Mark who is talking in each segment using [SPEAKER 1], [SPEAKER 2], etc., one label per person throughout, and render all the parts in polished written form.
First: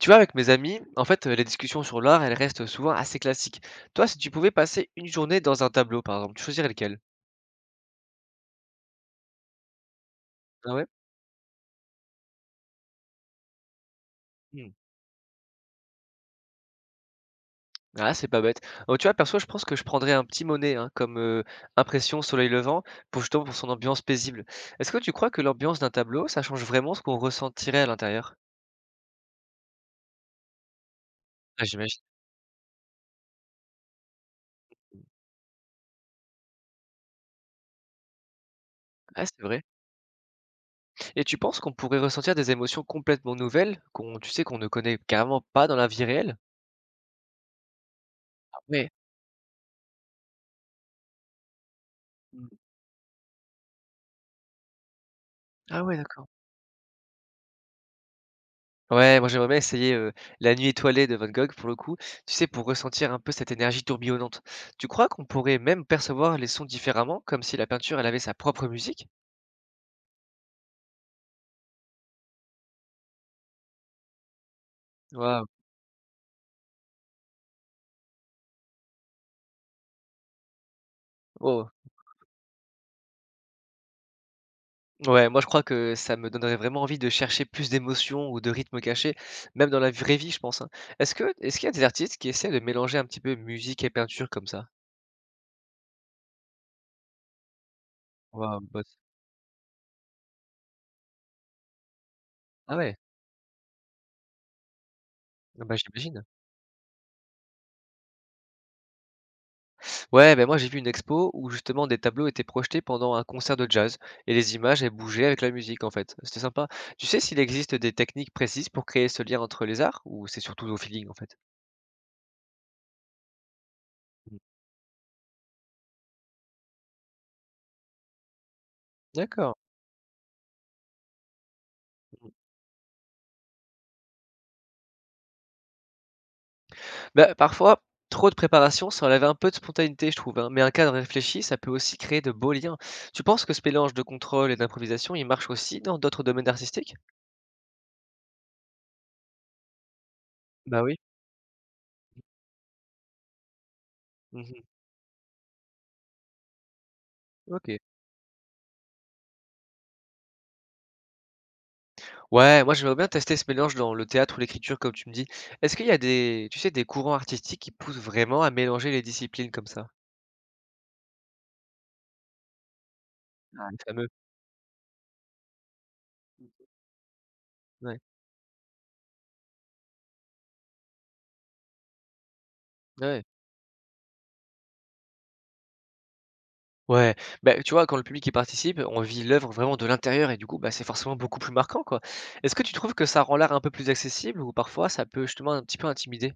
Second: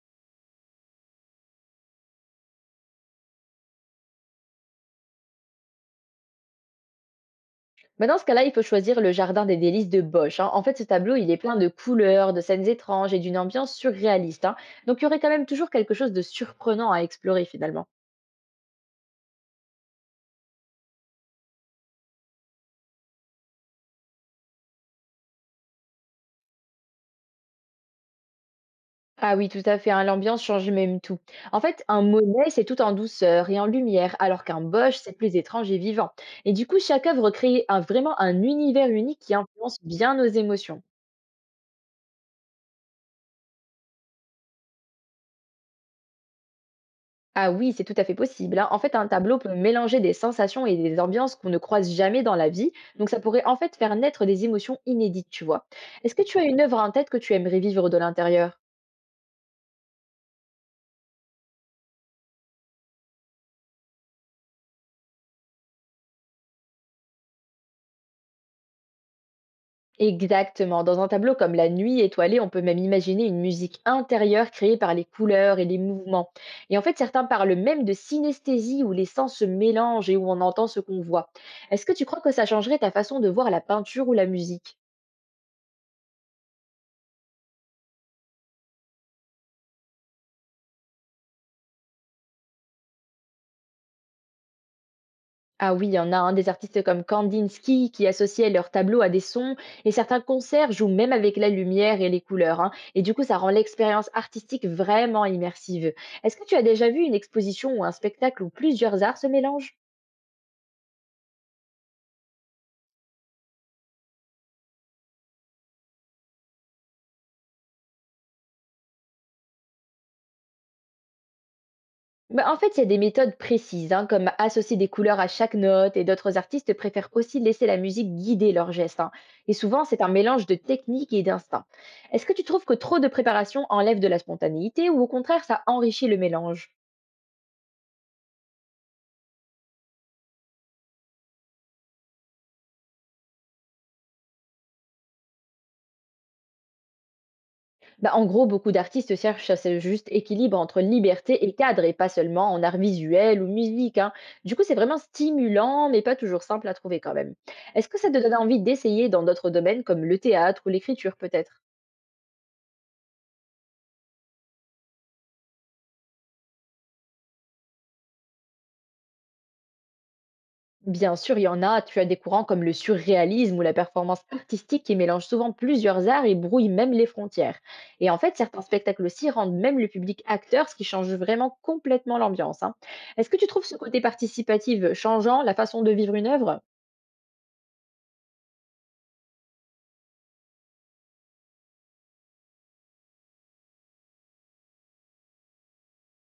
[SPEAKER 1] Tu vois, avec mes amis, en fait, les discussions sur l'art, elles restent souvent assez classiques. Toi, si tu pouvais passer une journée dans un tableau, par exemple, tu choisirais lequel?
[SPEAKER 2] Bah, dans ce cas-là, il faut choisir le Jardin des délices de Bosch, hein. En
[SPEAKER 1] Ah
[SPEAKER 2] fait, ce
[SPEAKER 1] ouais?
[SPEAKER 2] tableau, il est plein de couleurs, de scènes étranges et d'une ambiance surréaliste, hein.
[SPEAKER 1] Hmm.
[SPEAKER 2] Donc, il y aurait quand même toujours quelque chose de surprenant à explorer finalement.
[SPEAKER 1] Ah, c'est pas bête. Oh, tu vois, perso, je pense que je prendrais un petit Monet, hein, comme Impression, Soleil levant, pour justement pour son ambiance paisible. Est-ce que tu crois que l'ambiance d'un tableau, ça change vraiment ce qu'on ressentirait à l'intérieur?
[SPEAKER 2] Ah oui, tout à fait, hein. L'ambiance change même tout. En
[SPEAKER 1] Ah,
[SPEAKER 2] fait, un
[SPEAKER 1] j'imagine.
[SPEAKER 2] Monet, c'est tout en douceur et en lumière, alors qu'un Bosch, c'est plus étrange et vivant. Et du coup, chaque œuvre crée vraiment un univers unique
[SPEAKER 1] Ah,
[SPEAKER 2] qui
[SPEAKER 1] c'est vrai.
[SPEAKER 2] influence bien nos émotions.
[SPEAKER 1] Et tu penses qu'on pourrait ressentir des émotions complètement nouvelles, qu'on, tu sais, qu'on ne connaît carrément pas dans la vie réelle?
[SPEAKER 2] Ah oui, c'est tout à fait possible,
[SPEAKER 1] Ah
[SPEAKER 2] hein. En
[SPEAKER 1] ouais.
[SPEAKER 2] fait, un tableau peut mélanger des sensations et des ambiances qu'on ne croise jamais dans
[SPEAKER 1] Hmm.
[SPEAKER 2] la vie. Donc, ça pourrait en fait faire naître des émotions inédites, tu vois.
[SPEAKER 1] Ah ouais,
[SPEAKER 2] Est-ce que
[SPEAKER 1] d'accord.
[SPEAKER 2] tu as une œuvre en tête que tu aimerais vivre de l'intérieur?
[SPEAKER 1] Ouais, moi j'aimerais bien essayer, La nuit étoilée de Van Gogh pour le coup, tu sais, pour ressentir un peu cette énergie tourbillonnante. Tu crois qu'on pourrait même percevoir les sons différemment, comme si la peinture elle avait sa propre musique?
[SPEAKER 2] Exactement. Dans un tableau comme La Nuit étoilée, on peut même imaginer une musique intérieure créée par les
[SPEAKER 1] Waouh!
[SPEAKER 2] couleurs et les mouvements. Et en fait, certains parlent même de synesthésie où les sens se mélangent et où on entend ce qu'on voit.
[SPEAKER 1] Oh!
[SPEAKER 2] Est-ce que tu crois que ça changerait ta façon de voir la peinture ou la musique?
[SPEAKER 1] Ouais, moi je crois que ça me donnerait vraiment envie de chercher plus d'émotions ou de rythmes cachés, même dans la vraie vie je pense, hein. Est-ce qu'il y a des artistes qui essaient de mélanger un petit peu musique et peinture comme ça?
[SPEAKER 2] Ah oui, il y en a un. Des artistes comme Kandinsky qui associaient
[SPEAKER 1] Waouh,
[SPEAKER 2] leurs
[SPEAKER 1] boss!
[SPEAKER 2] tableaux à des sons et certains concerts jouent même avec la lumière et les couleurs, hein.
[SPEAKER 1] Ah ouais,
[SPEAKER 2] Et du coup, ça rend l'expérience artistique vraiment
[SPEAKER 1] ah bah
[SPEAKER 2] immersive.
[SPEAKER 1] j'imagine.
[SPEAKER 2] Est-ce que tu as déjà vu une exposition ou un spectacle où plusieurs arts se mélangent?
[SPEAKER 1] Ouais, ben moi j'ai vu une expo où justement des tableaux étaient projetés pendant un concert de jazz et les images elles bougeaient avec la musique en fait. C'était sympa. Tu sais s'il existe des techniques précises pour créer ce lien entre les arts ou c'est surtout au feeling en fait?
[SPEAKER 2] Bah, en fait, il y a des méthodes précises, hein, comme
[SPEAKER 1] Mm.
[SPEAKER 2] associer des couleurs à chaque note, et d'autres artistes préfèrent aussi laisser la musique guider leurs gestes, hein. Et
[SPEAKER 1] D'accord.
[SPEAKER 2] souvent, c'est un mélange de technique et d'instinct. Est-ce
[SPEAKER 1] Mm.
[SPEAKER 2] que tu trouves que trop de préparation enlève de la spontanéité ou, au contraire, ça enrichit le mélange?
[SPEAKER 1] Ben, parfois, trop de préparation, ça enlève un peu de spontanéité, je trouve, hein. Mais un cadre réfléchi, ça peut aussi créer de beaux liens. Tu penses que ce mélange de contrôle et d'improvisation, il marche aussi dans d'autres domaines artistiques?
[SPEAKER 2] Bah, en gros, beaucoup d'artistes cherchent ce juste équilibre entre
[SPEAKER 1] Bah oui.
[SPEAKER 2] liberté et cadre, et pas seulement en art visuel ou musique, hein. Du coup,
[SPEAKER 1] Mhm.
[SPEAKER 2] c'est vraiment stimulant, mais pas toujours simple à trouver quand même.
[SPEAKER 1] Ok.
[SPEAKER 2] Est-ce que ça te donne envie d'essayer dans d'autres domaines comme le théâtre ou l'écriture peut-être?
[SPEAKER 1] Ouais, moi j'aimerais bien tester ce mélange dans le théâtre ou l'écriture, comme tu me dis. Est-ce qu'il y a des, tu sais, des courants artistiques qui poussent vraiment à mélanger les disciplines comme ça?
[SPEAKER 2] Bien sûr, il y en a. Tu as des courants comme le surréalisme
[SPEAKER 1] Ouais.
[SPEAKER 2] ou la
[SPEAKER 1] Les fameux.
[SPEAKER 2] performance artistique qui mélangent souvent plusieurs arts et brouillent même les frontières.
[SPEAKER 1] Ouais.
[SPEAKER 2] Et en fait, certains spectacles aussi rendent même le public acteur, ce qui change vraiment complètement l'ambiance, hein.
[SPEAKER 1] Ouais.
[SPEAKER 2] Est-ce que tu trouves ce côté participatif changeant la façon de vivre une œuvre?
[SPEAKER 1] Ouais. Bah, tu vois, quand le public y participe, on vit l'œuvre vraiment de l'intérieur et du coup, bah, c'est forcément beaucoup plus marquant, quoi. Est-ce que tu trouves que ça rend l'art un peu plus accessible ou parfois ça peut justement un petit peu intimider?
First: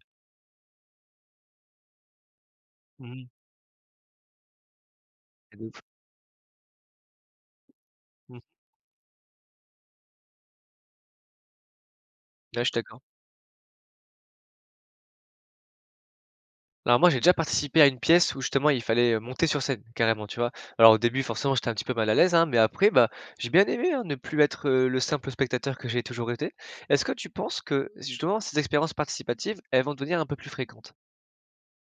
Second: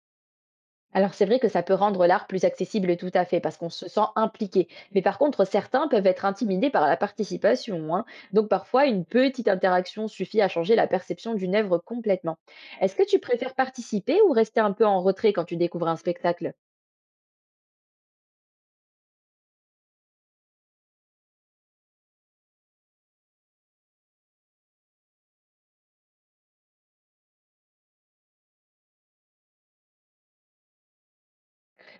[SPEAKER 2] Alors c'est vrai que ça peut rendre l'art plus accessible, tout à
[SPEAKER 1] Mhm.
[SPEAKER 2] fait, parce qu'on se sent impliqué. Mais par contre,
[SPEAKER 1] C'est de ouf.
[SPEAKER 2] certains peuvent être intimidés par la participation, hein.
[SPEAKER 1] Mhm.
[SPEAKER 2] Donc parfois, une petite interaction suffit à changer la perception d'une œuvre complètement.
[SPEAKER 1] Ouais, je suis
[SPEAKER 2] Est-ce
[SPEAKER 1] d'accord.
[SPEAKER 2] que tu préfères participer ou rester un peu en retrait quand tu découvres un spectacle?
[SPEAKER 1] Alors moi, j'ai déjà participé à une pièce où justement il fallait, monter sur scène carrément, tu vois? Alors au début, forcément, j'étais un petit peu mal à l'aise, hein, mais après, bah, j'ai bien aimé, hein, ne plus être, le simple spectateur que j'ai toujours été. Est-ce que tu penses que justement ces expériences participatives, elles vont devenir un peu plus fréquentes?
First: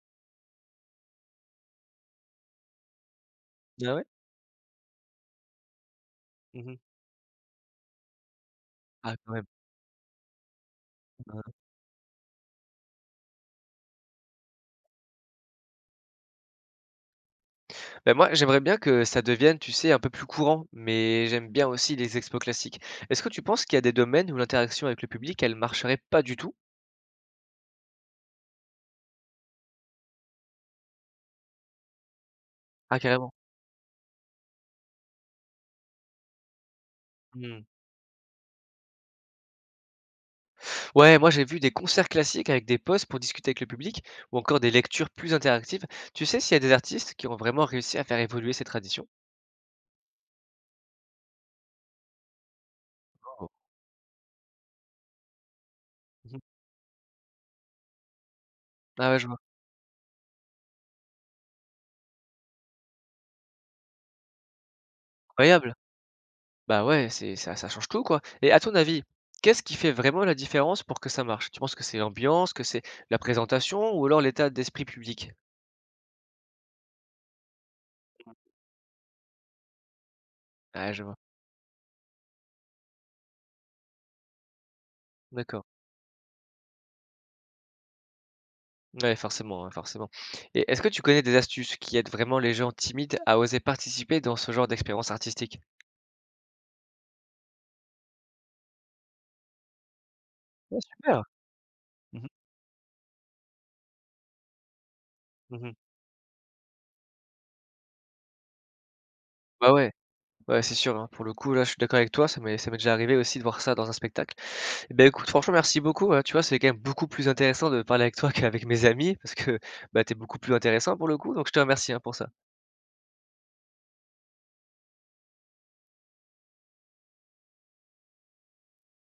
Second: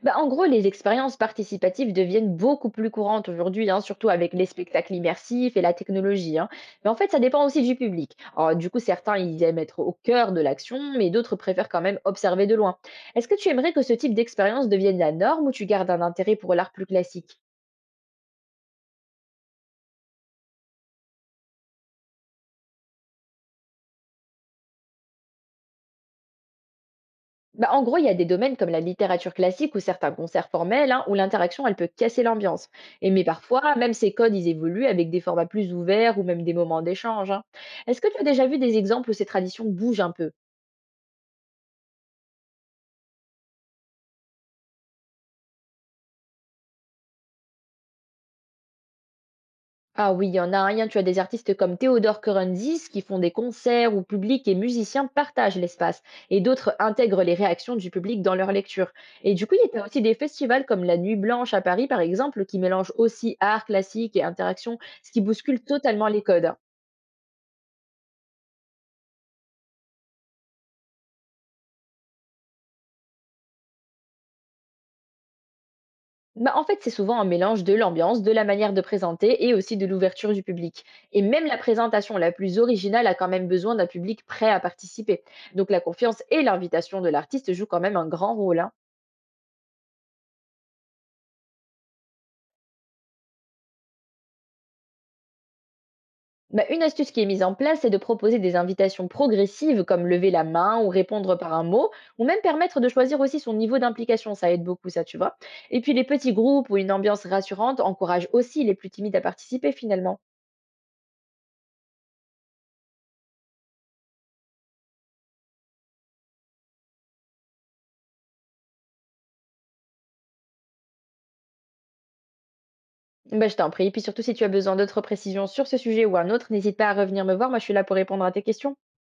[SPEAKER 2] Bah, en gros, les expériences participatives deviennent beaucoup plus courantes aujourd'hui, hein,
[SPEAKER 1] Ah ouais?
[SPEAKER 2] surtout avec les spectacles immersifs et la technologie, hein.
[SPEAKER 1] Mmh.
[SPEAKER 2] Mais en fait, ça dépend aussi du public. Alors, du coup, certains,
[SPEAKER 1] Ah quand
[SPEAKER 2] ils
[SPEAKER 1] même.
[SPEAKER 2] aiment être au cœur de l'action, mais d'autres préfèrent quand même observer de loin. Est-ce que tu aimerais que ce type d'expérience devienne la norme ou tu gardes un intérêt pour l'art plus classique?
[SPEAKER 1] Ben moi, j'aimerais bien que ça devienne, tu sais, un peu plus courant, mais j'aime bien aussi les expos classiques. Est-ce que tu penses qu'il y a des domaines où l'interaction avec le public, elle marcherait pas du tout?
[SPEAKER 2] Bah, en gros, il y a des domaines comme la littérature classique ou certains concerts formels, hein, où l'interaction, elle peut casser l'ambiance.
[SPEAKER 1] Ah
[SPEAKER 2] Et mais
[SPEAKER 1] carrément.
[SPEAKER 2] parfois, même ces codes, ils évoluent avec des formats plus ouverts ou même des moments d'échange, hein.
[SPEAKER 1] Mmh.
[SPEAKER 2] Est-ce que tu as déjà vu des exemples où ces traditions bougent un peu?
[SPEAKER 1] Ouais, moi j'ai vu des concerts classiques avec des postes pour discuter avec le public ou encore des lectures plus interactives. Tu sais s'il y a des artistes qui ont vraiment réussi à faire évoluer ces traditions?
[SPEAKER 2] Ah oui, il y en a rien. Tu as des artistes comme Théodore Kerenzis qui font des
[SPEAKER 1] Oh.
[SPEAKER 2] concerts où public et musiciens partagent l'espace
[SPEAKER 1] Mhm.
[SPEAKER 2] et d'autres intègrent les réactions du public dans leur lecture.
[SPEAKER 1] Ah ouais, je
[SPEAKER 2] Et
[SPEAKER 1] vois.
[SPEAKER 2] du coup, il y a aussi des festivals comme la Nuit Blanche à Paris, par exemple, qui mélangent aussi art classique et interaction, ce qui bouscule
[SPEAKER 1] Incroyable.
[SPEAKER 2] totalement les codes.
[SPEAKER 1] Bah ouais, c'est ça, ça change tout quoi. Et à ton avis, qu'est-ce qui fait vraiment la différence pour que ça marche? Tu penses que c'est l'ambiance, que c'est la présentation ou alors l'état d'esprit public?
[SPEAKER 2] Bah, en fait, c'est souvent un mélange de l'ambiance, de la manière de présenter et aussi de l'ouverture du public.
[SPEAKER 1] Ah, je vois.
[SPEAKER 2] Et même la présentation la plus originale a quand même besoin d'un public prêt à participer.
[SPEAKER 1] D'accord.
[SPEAKER 2] Donc la confiance et l'invitation de l'artiste jouent quand même un grand rôle, hein.
[SPEAKER 1] Ouais, forcément, ouais, forcément. Et est-ce que tu connais des astuces qui aident vraiment les gens timides à oser participer dans ce genre d'expérience artistique?
[SPEAKER 2] Bah, une astuce qui est mise en place, c'est de proposer des invitations progressives comme lever la
[SPEAKER 1] Ouais,
[SPEAKER 2] main ou
[SPEAKER 1] super.
[SPEAKER 2] répondre par un mot, ou
[SPEAKER 1] Mhm,
[SPEAKER 2] même permettre de choisir aussi son niveau d'implication. Ça aide beaucoup, ça, tu vois.
[SPEAKER 1] mhm.
[SPEAKER 2] Et puis les petits groupes ou une ambiance rassurante encouragent aussi les plus timides à participer
[SPEAKER 1] Bah ouais.
[SPEAKER 2] finalement.
[SPEAKER 1] Ouais, c'est sûr, hein. Pour le coup, là, je suis d'accord avec toi, ça m'est déjà arrivé aussi de voir ça dans un spectacle. Et beh, écoute, franchement, merci beaucoup, hein. Tu vois, c'est quand même beaucoup plus intéressant de parler avec toi qu'avec mes amis parce que, bah, tu beaucoup plus intéressant pour le coup, donc je te remercie, hein, pour ça.
[SPEAKER 2] Bah, je t'en prie. Et puis surtout, si tu as besoin d'autres précisions sur ce sujet ou un autre, n'hésite pas à revenir me voir. Moi, je suis là pour répondre à tes questions.